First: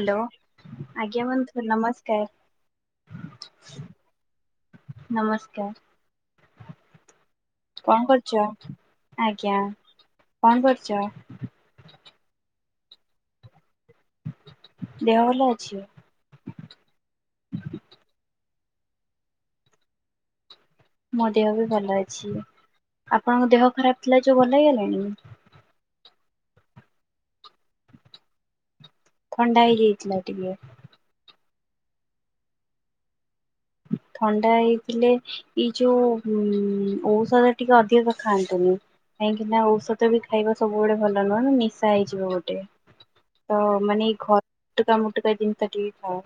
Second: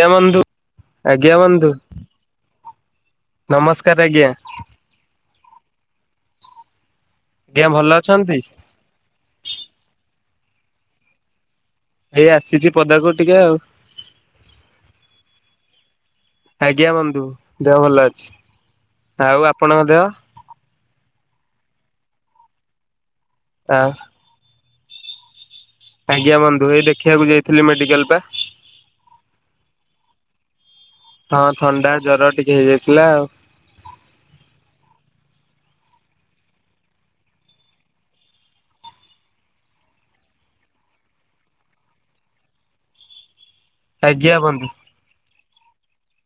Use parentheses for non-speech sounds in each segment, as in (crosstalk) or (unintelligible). ଆଜ୍ଞା ବନ୍ଧୁ ଆଜ୍ଞା ବନ୍ଧୁ ନମସ୍କାର ଆଜ୍ଞା। ନମସ୍କାର। ଆଜ୍ଞା ଭଲ କଣ କରୁଛ? ଅଛନ୍ତି? ଆଜ୍ଞା କଣ କରୁଚ? ହେଇ ଆସିଚି ପଦାକୁ ଟିକେ ଆଉ। ଦେହ ଭଲ ଅଛିି? ଆଜ୍ଞା ବନ୍ଧୁ ଦେହ ଭଲ ଅଛି ଆଉ ଆପଣଙ୍କ ଦେହ? ମୋ ଦେହବି ଭଲ ଅଛି ଆପଣଙ୍କ ଦେହ ଆ ଖରାପ୍ ଥିଲା ଯୋଉ ଭଲ ହେଇଗଲାଣି? ଆଜ୍ଞା ବନ୍ଧୁ ହେଇ ଦେଖିବାକୁ ଯାଇଥିଲି ମେଡିକାଲ୍ ପା। ଥଣ୍ଡା ହେଇଯାଇଥିଲା ଟିକେ। ହଁ ଥଣ୍ଡା ଜର ଟିକେ ହେଇଯାଇଥିଲା ଆଉ। ଥଣ୍ଡା ହେଇଥିଲେ ଏଇ ଯୋଉ ଔଷଧ ଟିକେ ଅଧିକ ଖାଆନ୍ତୁନି। କାହିଁକିନା ଔଷଧବି ଖାଇବା ସବୁବେଳେ ଭଲ ନୁହଁନା ନିଶା ହେଇଯିବ ଗୋଟେ। ତମାନେ ଏଇ ଘ ଆଜ୍ଞା ବନ୍ଧୁ ଖଟକା ମଟକା ଜିନିଷ ଟିକେ ଖାଅ।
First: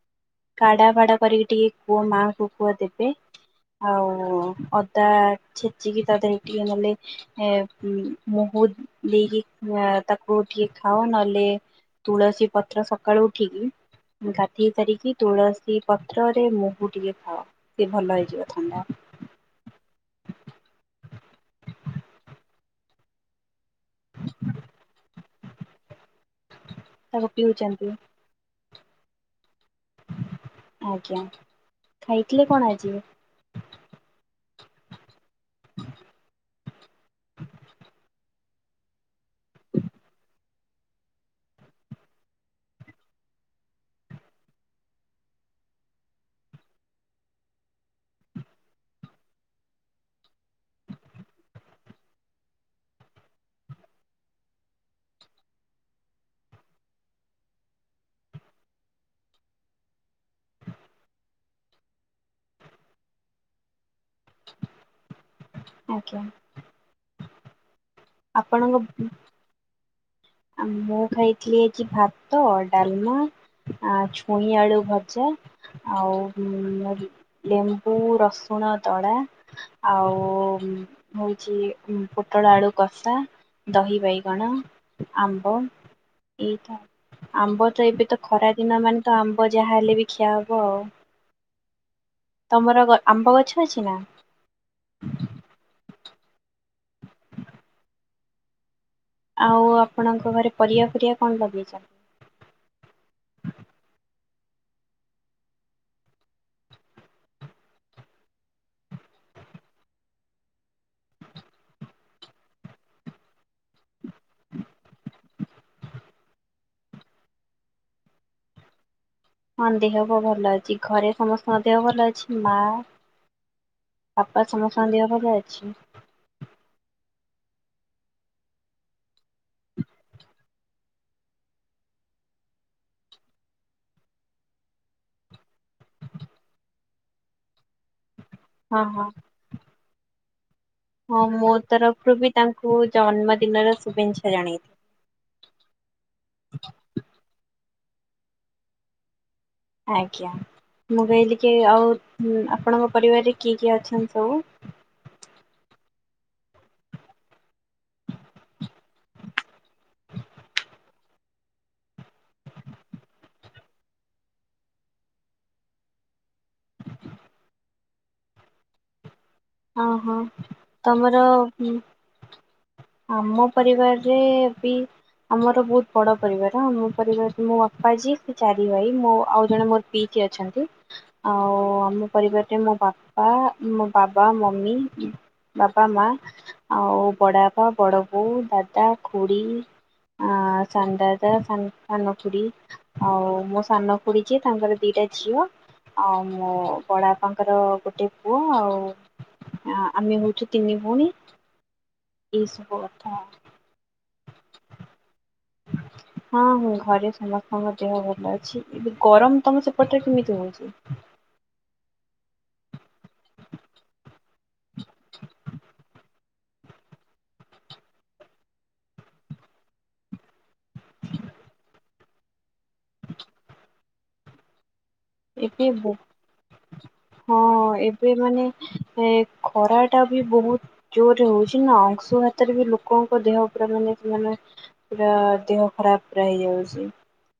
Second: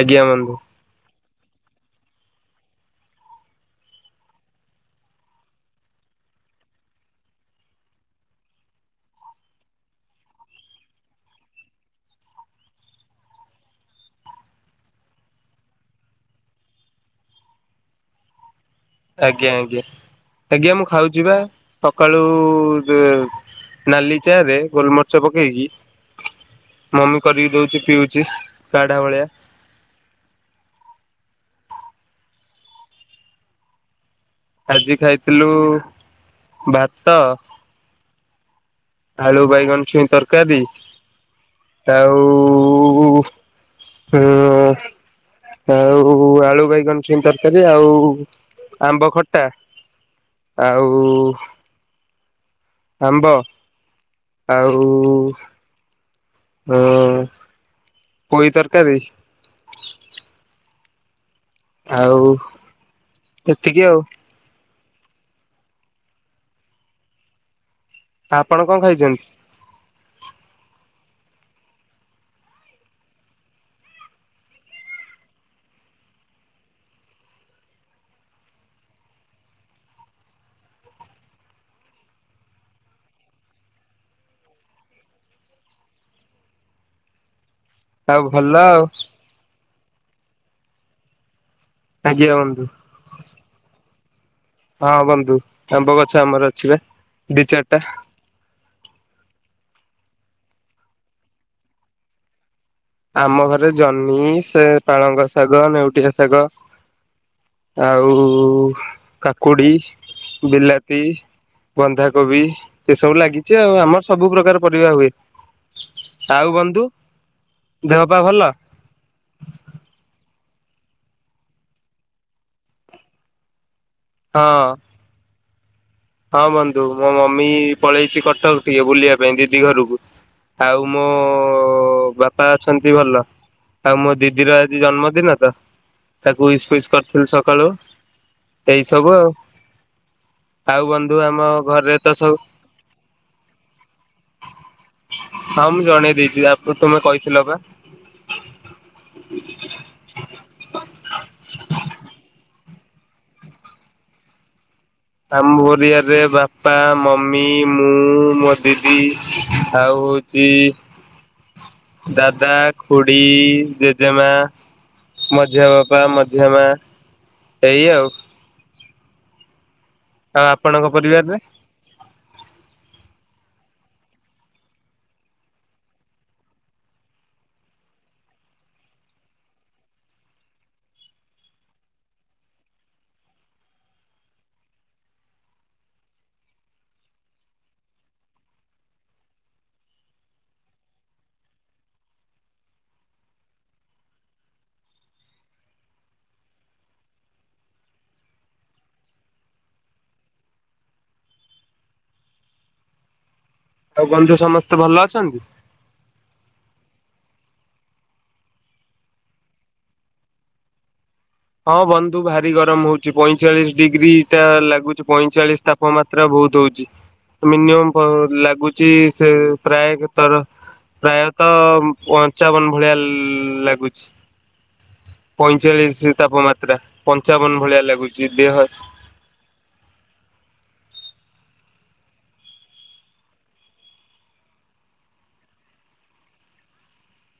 ଆଜ୍ଞା ମାମୁ। କାଢା ଫାଡ଼ା କରିକି ଟିକେ କୁଅ ମାଆଙ୍କୁ କୁଅ ଦେବେ। ଆଉ ଅଦା ଛେଚିକି ତାଦେହରେ ଟିକି ନହେଲେ ଏ ମୁହୁ ଦେଇକି ଆଁ ତାକୁ ଟିକେ ଖାଅ ନହେଲେ ତୁଳସୀ ପତ୍ର ସକାଳୁ ଉଠିକି ଗାଧେଇ ସାରିକି ତୁଳସୀ ପତ୍ରରେ ମୁହୁ ଟିକେ ଖାଅ ସେଭଲ ହେଇଯିବ ଥଣ୍ଡା। ଆଜ୍ଞା ଆଜ୍ଞା ଆଜ୍ଞା ମୁଁ ଖାଉଚିବା ସକାଳୁ ତ ନାଲି ଚାରେ ଗୋଲମର୍ଚ ପକେଇକି ମମି ତାକୁ କରିକି ଦଉଚି ପିଉଛନ୍ତି ପିଉଚି। କାଢ଼ା ଭଳିଆ। ଆଜ୍ଞା ଖାଇଥିଲେ କଣ ଆଜିି? ଆଜି ଖାଇଥିଲୁ ଭାତ ଆଳୁ ବାଇଗଣ ଛୁଇଁ ତରକାରୀ ଆଉ ଉଁ ଆଉ ଆଳୁ ବାଇଗଣ ଛୁଇଁ ତରକାରୀ ଆଉ ଆମ୍ବ ଖଟା ଆଉ ଆମ୍ବ ଆଉ ଅଁ ପୋଇଁ ତରକାରୀ ଆଉ ଏତିକି ଆଉ। ଆଜ୍ଞା। ଆପଣ କଣ ଖାଇଚନ୍ତି। ଆ ମୁଁ ଖାଇଥିଲି ଆଜି ଭାତ ଡ଼ାଲମା ଆ ଛୁଇଁ ଆଳୁ ଭଜା ଆଉ ଉଁ ଲେମ୍ବୁ ରସୁଣ ଦଳା ଆଉ ହଉଚି ପୁଟଳ ଆଳୁ କଷା ଦହି ବାଇଗଣ ଆମ୍ବ ଏଇତ ଆମ୍ବତ ଆଉ ଏବେତ ଭଲ ଖରା ଆଉ ଦିନ ମାନେତ ଆମ୍ ବ ଯାହା ହେଲେବି ଖିଆ ହବ ଆଉ। ଆଜ୍ଞା ବନ୍ଧୁ ତମର ଗ ଆମ୍ବ ଗଛ ଅଛିନା? ହଁ ବନ୍ଧୁ ଆମ୍ବ ଗଛ ଆମର ଅଛିବା ଦି ଚାରିଟା। ଆଉ ଆପଣଙ୍କ ଘରେ ପରିବା ଫିରିବା କଣ ଲଗେଇଚ? ଆମ ଘରେ ଜହ୍ନି ସେ ପାଳଙ୍ଗ ଶାଗ ନେଉଟିଆ ଶାଗ। ଆଉ କାକୁଡ଼ି ବିଲାତି ବନ୍ଧାକୋବି ଏସବୁ ଲାଗିଛି ଆଉ ଆମର ସ ସବୁ ପ୍ରକାର ପରିବା ହୁଏ, ଆଉ ବନ୍ଧୁ ଦେହପା ଭଲ? ହଁ ଦେହ ପ ଭଲ ଅଛି ଘରେ ସମସ୍ତଙ୍କ ଦେହ ଭଲ ଅଛି ମା ବାପା ହଁ ସମସ୍ତଙ୍କ ଦେହ ଭଲ ଅଛି? ହଁ ବନ୍ଧୁ ମୋ ମମି ପଳେଇଛି କଟକ ଟିକେ ବୁଲିବା ପାଇଁ ଦିଦି ଘରକୁ। ଆଉ ମୋ ବାପା ଅଛନ୍ତି ଭଲ। ଆଉ ମୋ ଦିଦିର ଆଜି ଜନ୍ମଦିନ ତ ତାକୁ ଉଇସ୍ ଫ୍ଵିସ୍ କରିଥିଲି ସକାଳୁ। ହଁ ଏଇ ହଁ ସବୁ ଆଉ। ଆଉ ବନ୍ଧୁ ହଁ ଆମ ମୋ ଘରେ ତ ତରଫରୁ ବି ସବୁ ତାଙ୍କୁ ଜନ୍ମଦିନର ଶୁଭେଞ୍ଛା ଜଣେଇ। ହଁ ମୁଁ ଜଣେଇ ଦେଇଛି ଆପ ତମେ କହିଥିଲ ପା। ଆଜ୍ଞା ମୁଁ କହିଲି କି ଆଉ ଆପଣଙ୍କ ପରିବାରରେ କିଏ କିଏ ଅଛନ୍ତି ସବୁ? ଆମ ପରିବାରେ ବାପା ମମି ମୁଁ ମୋ ଦିଦି ଆଉ ଜି ଦାଦା ଖୁଡ଼ି ଜେଜେମା। ମଝିଆଁ ବାପା ମଝିଆଁ ମା ଏଇ ଆଉ। ଅହ ଆଉ ଆପଣଙ୍କ ତମର ପରିବାରରେ ଆମ ପରିବାରରେ ବି ଆମର ବୋହୁତ ବଡ଼ ପରିବାର ଆମ ପରିବାରରେ ମୋ ବାପା ଜିଏ ସେ ଚାରି ଭାଇ ମୋ ଆଉ ଜଣେ ମୋ ପିଇକି ଅଛନ୍ତି ଆଉ ଆମ ପରିବାରରେ ମୋ ବାପା ମୋ ବା ବା ମମି ବାପା ମା। ଆଉ ବଡ଼ ବାପା ବଡ଼ ବୋଉ ଦାଦା ଖୁଡ଼ି। ଆ ସାନ୍ ଦାଦା ସାନ୍ ସାନଖୁଡ଼ି। ଆଉ ମୋ ସାନ ଖୁଡ଼ି ଯିଏ ତାଙ୍କର ଦିଟା ଝିଅ। ଆଉ ମୋ ବଡ଼ ବାପାଙ୍କର ଗୋଟେ ପୁଅ ଆଉ ଆ ଆମେ ହଉଛୁ ତିନି ଭଉଣୀ ଏଇସବୁ କଥା। ଆଉ ବନ୍ଧୁ ସମସ୍ତେ ଭଲ ଅଛନ୍ତି? ହଁ ହଁ ଘରେ ସମସ୍ତଙ୍କ ଦେହ ଭଲ ଅଛି ଏବେ ଗରମ ତମ ସେପଟରେ କେମିତି ହଉଛି? ହଁ ବନ୍ଧୁ ଭାରି ଗରମ ହଉଛି ପଇଁଚାଳିଶ ଡ଼ିଗ୍ରୀ ଟା ଲାଗୁଛି ପଇଁଚାଳିଶ ତା ପମାତ୍ରା ବୋହୁତୁ ହୋଉଛି ମିନିମମ୍ ପ ଲାଗୁଛି ସେ ପ୍ରାୟ ତର ପ୍ରାୟତଃ ପଞ୍ଚାବନ ଭଳିଆ ଲାଗୁଛି। ଏବେ ବ ପଇଁଚାଳିଶି ତାପମାତ୍ରା ହଁ ପଞ୍ଚାବନ ଭଳିଆ ଏବେ ଲାଗୁଛି ମାନେ ଦେହ ଏ ଖରାଟା ବି ବୋହୁ ଜୋରେ ହୋଉଛି ନା ଅଂଶୁହାତରେ ବି ଲୋକଙ୍କ ଦେହ ପୁରା ମାନେ ମାନେ ପୁରା ଦେହ ଖରାପ ପୁରା ହେଇଯାଉଛି।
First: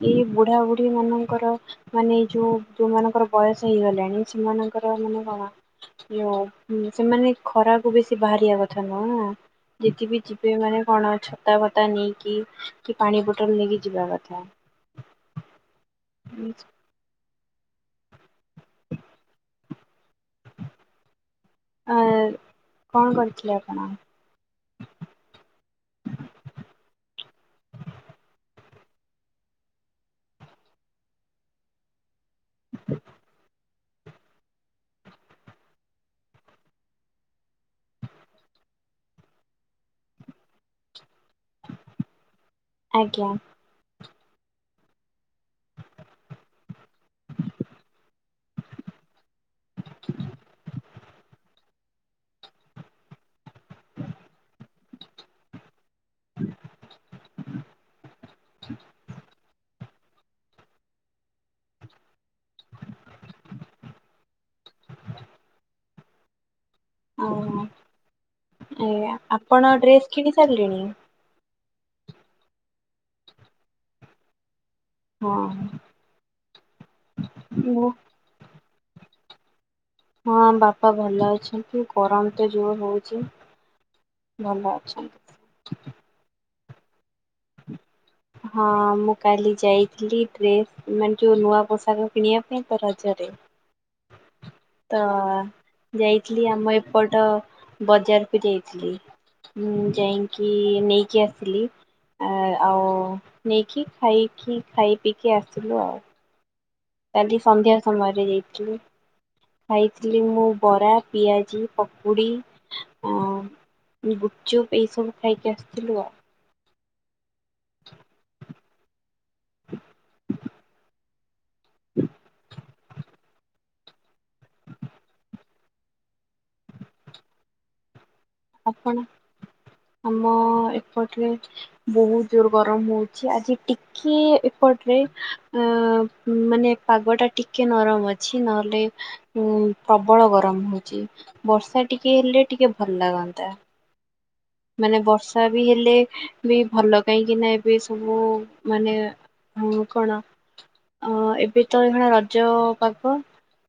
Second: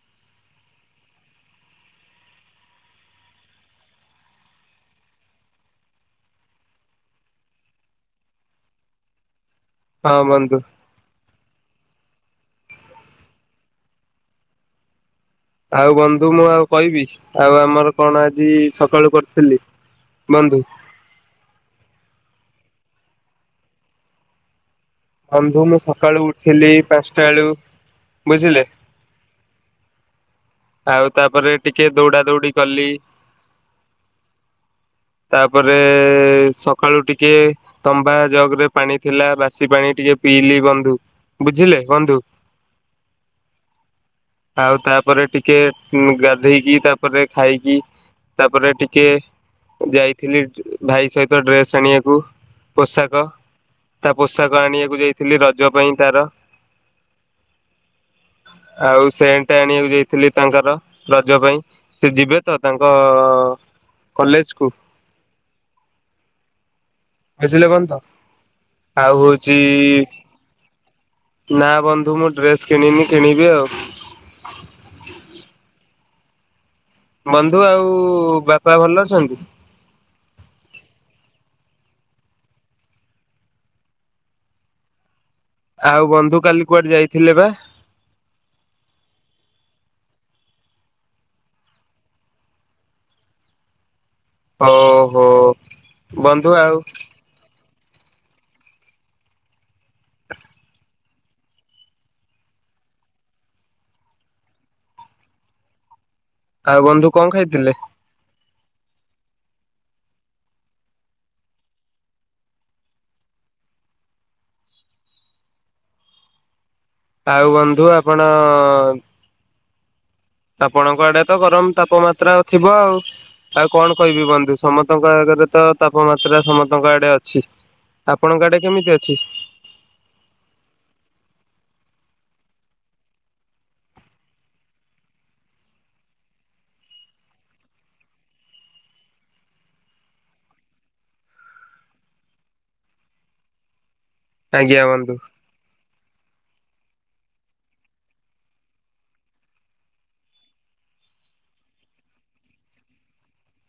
ଏଇ ବୁଢ଼ାବୁଢ଼ୀ ମାନଙ୍କର ମାନେ ଏ ଯୋଉ ଯୋଉମାନଙ୍କର ବୟସ ହେଇଗଲାଣି ସେମାନଙ୍କର ମାନେ କଣ ୟୋ ସେମାନେ ଖରାକୁ ବେଶି ବାହାରିବା କଥା ନୁହଁ ଅଁ। ଯେଜିବିି ହଁ ଯିବେ ବନ୍ଧୁ ମାନେ କଣ ଛତା ବତା ନେଇକି କି ପାଣି ବୋଟଲ ନେଇକି ଯିବା କଥା। ଆଉ ବନ୍ଧୁ ମୁଁ ଆଉ ଆ କହିବି? ଆଉ ଆମର କଣ ଆଜି ସକାଳୁ କରିଥିଲି ବନ୍ଧୁ? ଆ କଣ କରିଥିଲେ ଆପଣ? ବନ୍ଧୁ ମୁଁ ସକାଳୁ ଉଠିଲି ପାଞ୍ଚଟା ଏଳୁ ବୁଝିଲେ? ଆଉ ତାପରେ ଟିକେ ଦୌଡ଼ା ଦୌଡ଼ି କଲି। ତାପରେ ସକାଳୁ ଟିକେ ତମ୍ବା ଜଗ୍ ରେ ପାଣି ଥିଲା ବାସି ପାଣି ଟିକେ ପିଇଲିି ବନ୍ଧୁ ବୁଝିଲେ ବନ୍ଧୁ। ଆଜ୍ଞା। ଆଉ ତାପରେ ଟିକେ ଗାଧେଇକି ତାପରେ ଖାଇକି ତାପରେ ଟିକିଏ ଯାଇଥିଲି ଭାଇ ସହିତ ଡ୍ରେସ୍ ଆଣିବାକୁ ପୋଷାକ। ତା ପୋଷାକ ଆଣିବାକୁ ଯାଇଥିଲି ରଜ ପାଇଁ ତାର। ଆଉ ସେନ୍ ଟେ ଆଣିବାକୁ ଯାଇ ଥିଲି ତାଙ୍କର ରଜ ପାଇଁ ସେ ଯିବେ ତ ତାଙ୍କ କଲେଜକୁ। ଆ ବୁଝିଲେ ବହନ ତ ଆଉ ହୋଉଚି ଆପଣ ଡ୍ରେସ୍ କିଣି ସାରିଲେଣି? ନା ବନ୍ଧୁ ମୁଁ ଡ୍ରେସ କିଣିନି କିଣିବି ଆଉ। ହଁ। ବନ୍ଧୁ ମୁଁ ଆଉ ବାପା ଭଲ ଅଛନ୍ତି? ହଁ ବାପା ଭଲ ଅଛନ୍ତି। ଗରମ ତ ଜୋଉ ହୋଉଛି। ଭଲ ଅଛନ୍ ଆଉ ବନ୍ଧୁ କାଲି କୁଆଡେ ଯାଇଥିଲେ ବା? ହଁ ମୁଁ କାଲି ଯାଇଥିଲି ଡ୍ରେସ୍ ମାନେ ଯୋଉ ନୂଆ ପୋଷାକ କିଣିବା ପାଇଁ ତ ରଜରେ। ତ ଓହୋ ଯାଇଥିଲି ବନ୍ଧୁ ଆମ ଆଉ ଏପଟ ବଜାରକୁ ଯାଇଥିଲି। ହଁ ଯାଇକି ନେଇକି ଆସିଲି। ଆଉ ନେଇକି ଖାଇକି ଖାଇ ପିଇକି ଆସିଲୁ ଆଉ। ଆଉ ବନ୍ଧୁ କଣ କାଲି ଖାଇଥିଲେ? ସନ୍ଧ୍ୟା ସମୟରେ ଯାଇଥିଲି। ଖାଇଥିଲି ମୁଁ ବରା ପିଆଜି ପକୁଡ଼ି ଆ ଗୁପ୍ ଚୁପ୍ ଏଇ ସବୁ ଖାଇକି ଆସିଥିଲୁ ଆଉ। ଆଉ ବନ୍ଧୁ ଆପଣ (inaudible) ଆପଣଙ୍କ ଆଡେ ତ ଗରମ ତାପମାତ୍ରା ଥିବ ଆଉ। ଆଉ କଣ କହିବି ବନ୍ଧୁ ସମସ୍ତଙ୍କ ଆଗରେ ତ ତାପମାତ୍ରା ସମସ୍ତଙ୍କ ଆଡେ ଅଛି। ଆପଣଙ୍କ ଆଡେ କେମିତି ଆପଣ ଅଛି। ଆମ ଏପଟରେ ବହୁତ ଦୁର୍ ଗରମ ହଉଛି। ଆଜି ଟି କି ଏପଟରେ ଅ ମାନେ ପାଗ ଟା ଟିକେ ନରମ ଅଛି। ନହେଲେ ଉଁ ପ୍ରବଳ ଗରମ ହଉଚି। ବର୍ଷା ଟିକେ ହେଲେ ଟିକେ ଭଲ ଲାଗନ୍ତା। ଆଜ୍ଞା ମାନେ ବନ୍ଧୁ ବର୍ଷା ବି ହେଲେ ବି ଭଲ କାହିଁକିନା ଏବେ ସବୁ ମାନେ ଆଉ କଣ ଅ ଏବେ ତ ଏଇଭଳିଆ ରଜ ପାଗ।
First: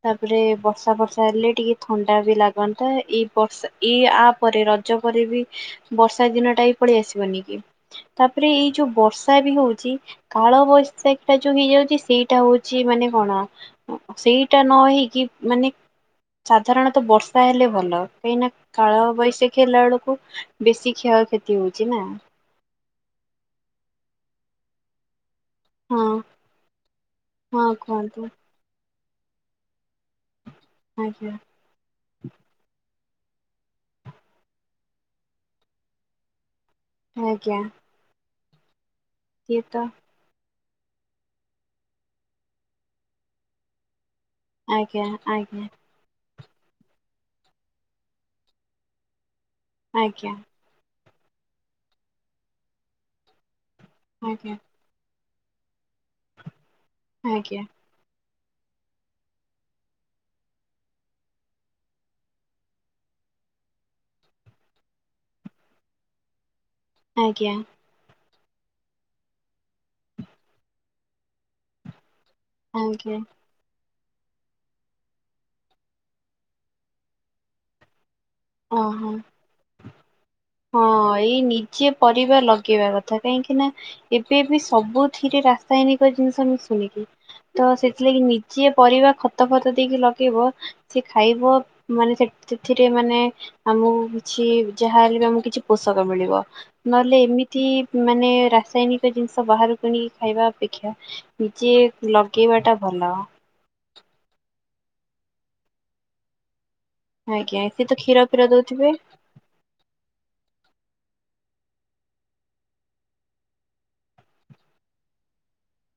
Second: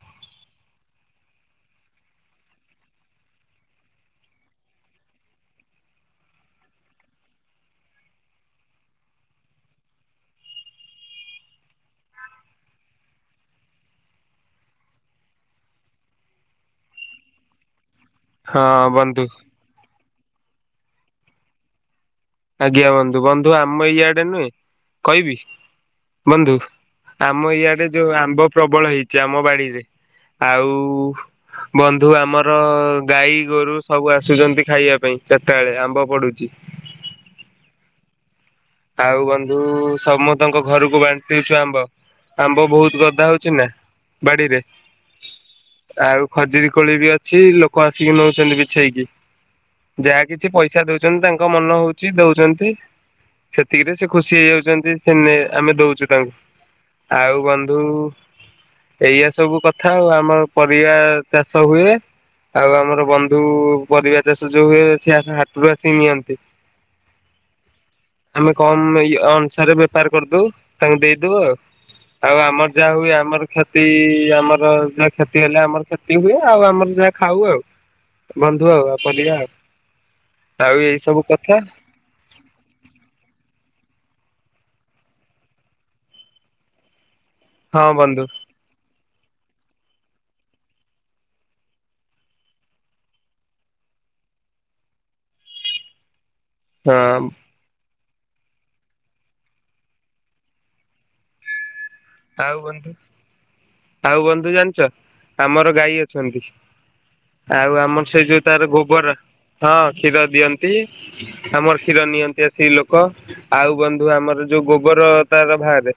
ତାପରେ ବର୍ଷା ବର୍ଷା ହେଲେ ଟିକେ ଥଣ୍ଡା ବି ଲାଗନ୍ତା ଏଇ ବର୍ଷା। ଏଇ ଆ ପରେ ରଜ ପରେ ବି ବର୍ଷା ଦିନ ଟା ହି ପଳେଇ ଆସିବନି କି। ତାପରେ ଏଇ ଯୋଉ ବର୍ଷା ବି ହୋଉଚି। କାଳ ବୈଶାଖୀ ଟା ଯୋଉ ହେଇଯାଉଛି ସେଇଟା ହୋଉଚି ମାନେ କଣ ସେଇଟା ନ ହେଇକି ମାନେ ସାଧାରଣତଃ ବର୍ଷା ହେଲେ ଭଲ। କାହିଁକି ନା ହଁ କାଳ ବନ୍ଧୁ ବୈଶାଖୀ ହେଲା ବେଳକୁ ବେଶୀ କ୍ଷୟକ୍ଷତି ହୋଉଚି ନା। ଆଜ୍ଞା ବନ୍ଧୁ ବନ୍ଧୁ ଆମ ଇଆଡ଼େ ନୁହେଁ କହିବି? ହଁ ବନ୍ଧୁ ଆମ ହଁ ଇଆଡେ ଯୋଉ କୁହନ୍ତୁ ଆମ୍ବ ପ୍ରବଳ ହେଇଛି ଆମ ବାଡିରେ ଆଉ ଆଜ୍ଞା। ବନ୍ଧୁ ଆମର ଗାଈ ଗୋରୁ ସବୁ ଆସୁଛନ୍ତି ଖାଇବା ପାଇଁ ଚାରିଟା ବେଳେ ଆମ୍ବ ପଡୁଚି। ଆଜ୍ଞା। ଆଉ ବନ୍ଧୁ ସିଏ ତ ସମତଙ୍କ ଘରକୁ ବାଣ୍ଟି ଛୁ ଆମ୍ବ ଆମ୍ବ ବହୁତ ଗଦା ହୋଉଛି ନା। ବାଡ଼ିରେ। ଆଜ୍ଞା ଆଜ୍ଞା ଆଉ ଖଜୁରୀ କୋଳି ବି ଅଛି ଲୋକ ଆସିକି ନେଉଚନ୍ତି ବିଛେଇକି ଯାହା ଆଜ୍ଞା। କିଛି ପଇ ସା ଦଉଚନ୍ତି ତାଙ୍କ ମନ ହଉଚି ଦଉଚନ୍ତି। ସେତିକିରେ ସେ ଖୁସି ଆଜ୍ଞା ହେଇଯାଉଚନ୍ତି ସେନେ ଆମେ ଦଉଚୁ ତାଙ୍କୁ ଆଉ ଆଜ୍ଞା ବନ୍ଧୁ ଏଇଆା ସବୁ କଥା ଆଉ ଆମର ପରିବା ଚାଷ ହୁଏ। ଆଉ ଆମର ବନ୍ଧୁ ପରିବା ଚାଷ ଯୋଉ ହୁଏ ସେ ହାଟରୁ ଆସିକି ନିଅନ୍ତି। ଆଜ୍ଞା। ଆମେ କମ ଅନୁସାରେ ବେପାର କରିଦେଉ ତାଙ୍କୁ ଦେଇଦଉ ଆଉ। ଆଉ ଆମର ଯାହା ହୁଏ ଆଜ୍ଞା ଆମର କ୍ଷତି ଆମର ଯାହା କ୍ଷତି ହେଲେ ଆମର କ୍ଷତି ହୁଏ ଆଉ ଆମର ଯାହା ଖାଉ ଆଉ। ବନ୍ଧୁ ଆଉ ଆଉ ଓହୋ ପରିବା ଆଉ ଏଇ ହଁ ସବୁ କଥା। ନିଜେ ପରିବା ଲଗେଇବା କଥା କାହିଁକି ନା ଏବେ ବି ସବୁଥିରେ ରାସାୟନିକ ଜିନିଷ ମିଶୁନିକି ତ ହଁ ସେଥିଲାଗି ବନ୍ଧୁ ମି ଯିଏ ପରିବା ଖତ ଫତ ଦେଇକି ଲଗେଇବ ସି ଖାଇବ ମାନେ ସେଥିରେ ମାନେ ଆମକୁ କିଛି ଯାହାହେଲେ ବି ଆମକୁ କିଛି ପୋଷକ ମିଳିବ ହଁ ନହେଲେ ଏମିତି ତି ମାନେ ରାସାୟିନିକ ଜିନିଷ ବାହାରୁ କିଣିକି ଖାଇବା ଅପେକ୍ଷା ନିଜେ ଆଉ ଲଗେଇବା ଟା ବନ୍ଧୁ ଭଲ। ଆଉ ବନ୍ଧୁ ଜାଣିଚ ଆମର ଗାଈ ଅଛନ୍ତି। ଆଜ୍ଞା ଆଉ ତ ଆମର ସେ କ୍ଷୀର ଯୋଉ ଫିର ତାର ଦଉଥିବେ ଗୋବର ହଁ କ୍ଷୀର ଦିଅନ୍ତି। ଆମର କ୍ଷୀର ନିଅନ୍ତି ଆସିକି ଲୋକ ଆଉ ବନ୍ଧୁ ଆମର ଯୋଉ ଗୋବର ତାର ବାହାରେ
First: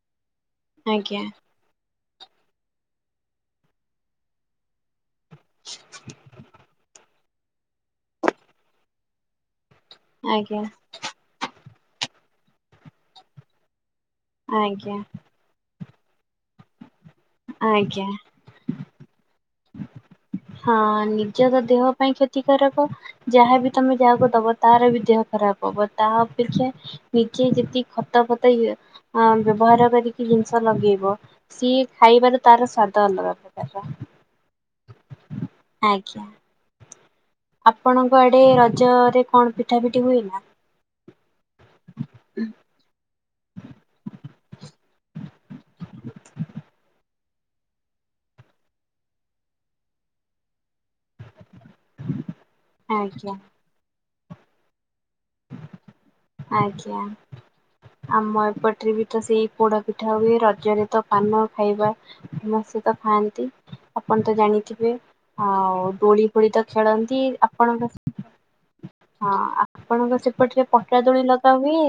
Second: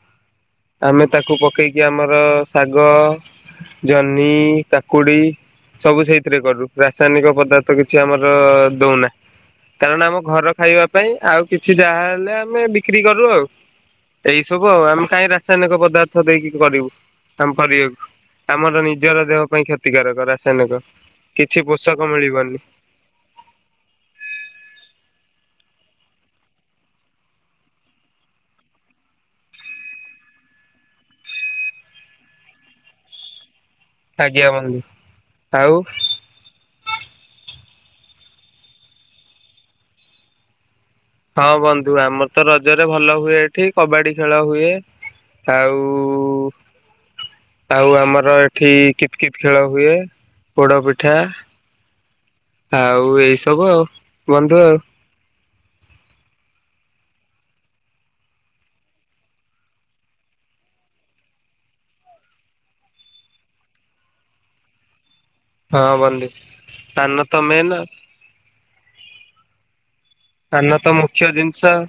ଆମେ ଆଜ୍ଞା ତାକୁ ପକେଇକି ଆମର ଶାଗ ଜହ୍ନି କାକୁଡି ସବୁ ସେଇଥିରେ କରୁ ରାସାୟନିକ ପଦାର୍ଥ କିଛି ଆମର ଦଉନା। କାରଣ ଆମ ଘର ଆଜ୍ଞା ଖାଇବା ପାଇଁ ଆଉ କିଛି ଯାହା ହେଲେ ଆମେ ବିକ୍ରି କରୁ ଆଉ। ଏଇ ସବୁ ଆଉ ଆଜ୍ଞା ଆମେ କାହିଁ ରାସାୟନିକ ପଦାର୍ଥ ଦେଇକି କରିବୁ ଆମେ ଆଜ୍ଞା କରିବାକୁ। ଆମର ନିଜର ଦେହ ପାଇଁ କ୍ଷତିକାରକ ହଁ ରାସାୟିନିକ କିଛି ନିଜର ଦେହ ପୋଷକ ପାଇଁ ମିଳିବନି। କ୍ଷତିକାରକ ଯାହାବି ତମେ ଯାହାକୁ ଦବ ତହାରବି ଦେହ ଖରାପ ହବ ତା ଅପେକ୍ଷା ନିଜେ ଯେତିକି ଖତ ପକେଇକି ବ୍ୟବହାର କରିକି ଜିନିଷ ଲଗେଇବ। ସିଏ ଖାଇବାରେ ତାର ସ୍ଵାଦ ଅଲଗା ପ୍ରକାରର। ଆଜ୍ଞା ବନ୍ଧୁ। ଆଉ ଆଜ୍ଞା। ଆପଣଙ୍କ ଆଡେ ରଜରେ କଣ ପିଠା ପିଠି ହୁଏକି? ହଁ ବନ୍ଧୁ ଆମରତ ରଜରେ ଭଲ ହୁଏଏଠି କବାଡି ଖେଳହୁଏ। ତା ଉ। ଆଉ ଆମର ଏଠି କିତିକିତି ଖେଳ ହୁଏ ପୋଡପିଠା। ଆଉ ଆଜ୍ଞା ଏଇସବୁ ଆଉ ବନ୍ଧୁ ଆଉ। ଆଜ୍ଞା। ଆମ ଏପଟରେବିତ ସେଇ ପୋଡ ପିଠାହୁଏ ରଜରେତ ପାନ ଖାଇବା ସମସ୍ତେତ ଖାଆନ୍ତି ଆପଣତ ଜାଣିଥିବେ? ହଁ ଆଉ ଦୋଳି ବନ୍ଧୁ ଫୋଳିତ ପାନ ଖେଳନ୍ତି ତ ମେନ୍ ଆପଣଙ୍କ? ହଁ ଆପଣଙ୍କ ସେପଟରେ ପାନ ତ ମୁଖ୍ୟ ପଟାଦୋଳି ଜିନିଷ ଲଗାହୁଏ।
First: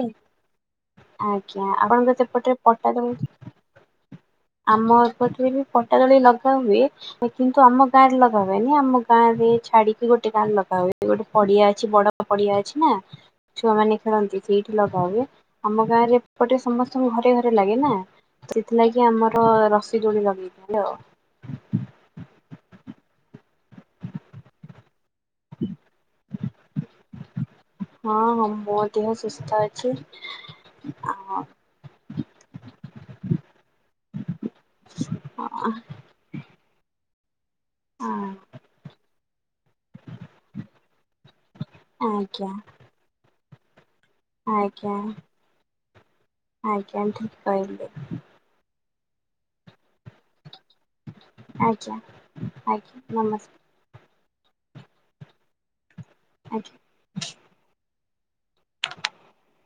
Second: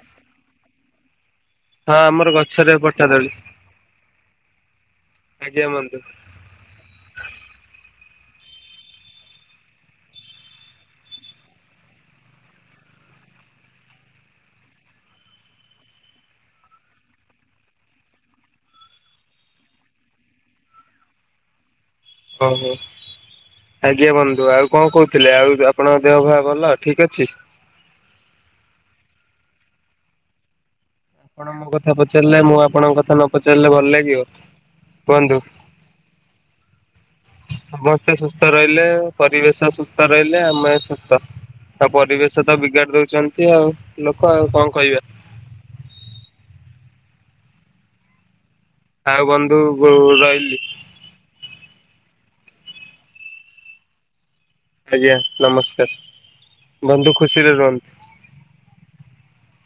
ଆଜ୍ଞା ହଁ ଆପଣଙ୍କ ଆମର ସେପଟରେ ଗଛରେ ପଟା ପଟାଦୋଳି। ଦୋଳି ଆମ ଏପଟରେବି ଆଜ୍ଞା ବନ୍ଧୁ ପଟାଦୋଳି ଲଗାହୁଏ। କିନ୍ତୁ ଆମ ଗାଁରେ ଲଗା ହୁଏନି ଆମ ଗାଁରେ ଛାଡିକି ଗୋଟେ ଗାଁରେ ଲଗାହୁଏ ଗୋଟେ ପଡିଆ। କିଛି ବଡ ପଡିଆ ଅଛିନା? ଛୁଆମାନେ ଖେଳନ୍ତି ସେଇଠି ଲଗାହୁଏ ଆମ ଗାଁରେ ଏପଟେ ସମସ୍ତଙ୍କ ଘରେ ଘରେ ଲାଗେନା। ସେଇଥିଲାଗି ଆମର ରସି ଦୋଳି ଲଗେଇଛି, ହାଲୋ ଓହୋ, ଆଜ୍ଞା ବନ୍ଧୁ, ଆଉ କଣ କହୁଥିଲେ, ଆଉ ଆପଣଙ୍କ ଦେହ ପା ଭଲ, ଠିକ ଅଛି? ହଁ ହଁ, ମୋ ଦେହ ସୁସ୍ଥ ଅଛି। ଆ ଆପଣ ମୋ କଥା ପଚାରିଲେ, ମୁଁ ଆପଣଙ୍କ କଥା ନପଚାରିଲେ ଭଲ ଲାଗିବ, କୁହନ୍ତୁ (unintelligible) ସମସ୍ତେ ସୁସ୍ଥ ରହିଲେ, ପରିବେଶ ସୁସ୍ଥ ରହିଲେ, ଆମେସୁସ୍ଥ ଆଉ ଆଜ୍ଞା ପରିବେଶତ ବିଗାଡି ଦଉଛନ୍ତି ଆଉ, ଲୋକ ଆଉ, କଣ ଆଜ୍ଞା କଇବା? ଆଜ୍ଞା, ଠିକ୍ କହିଲେ। ଆଉ, ବନ୍ଧୁ ଗୋ ରହିଲି। ଆଜ୍ଞା, ଆଜ୍ଞା, ନମସ୍କାର। ଆଜ୍ଞା, ନମସ୍କାର, ଆଜ୍ଞା। ବନ୍ଧୁ ଖୁସିରେ ରୁହନ୍ତୁ। (unintelligible)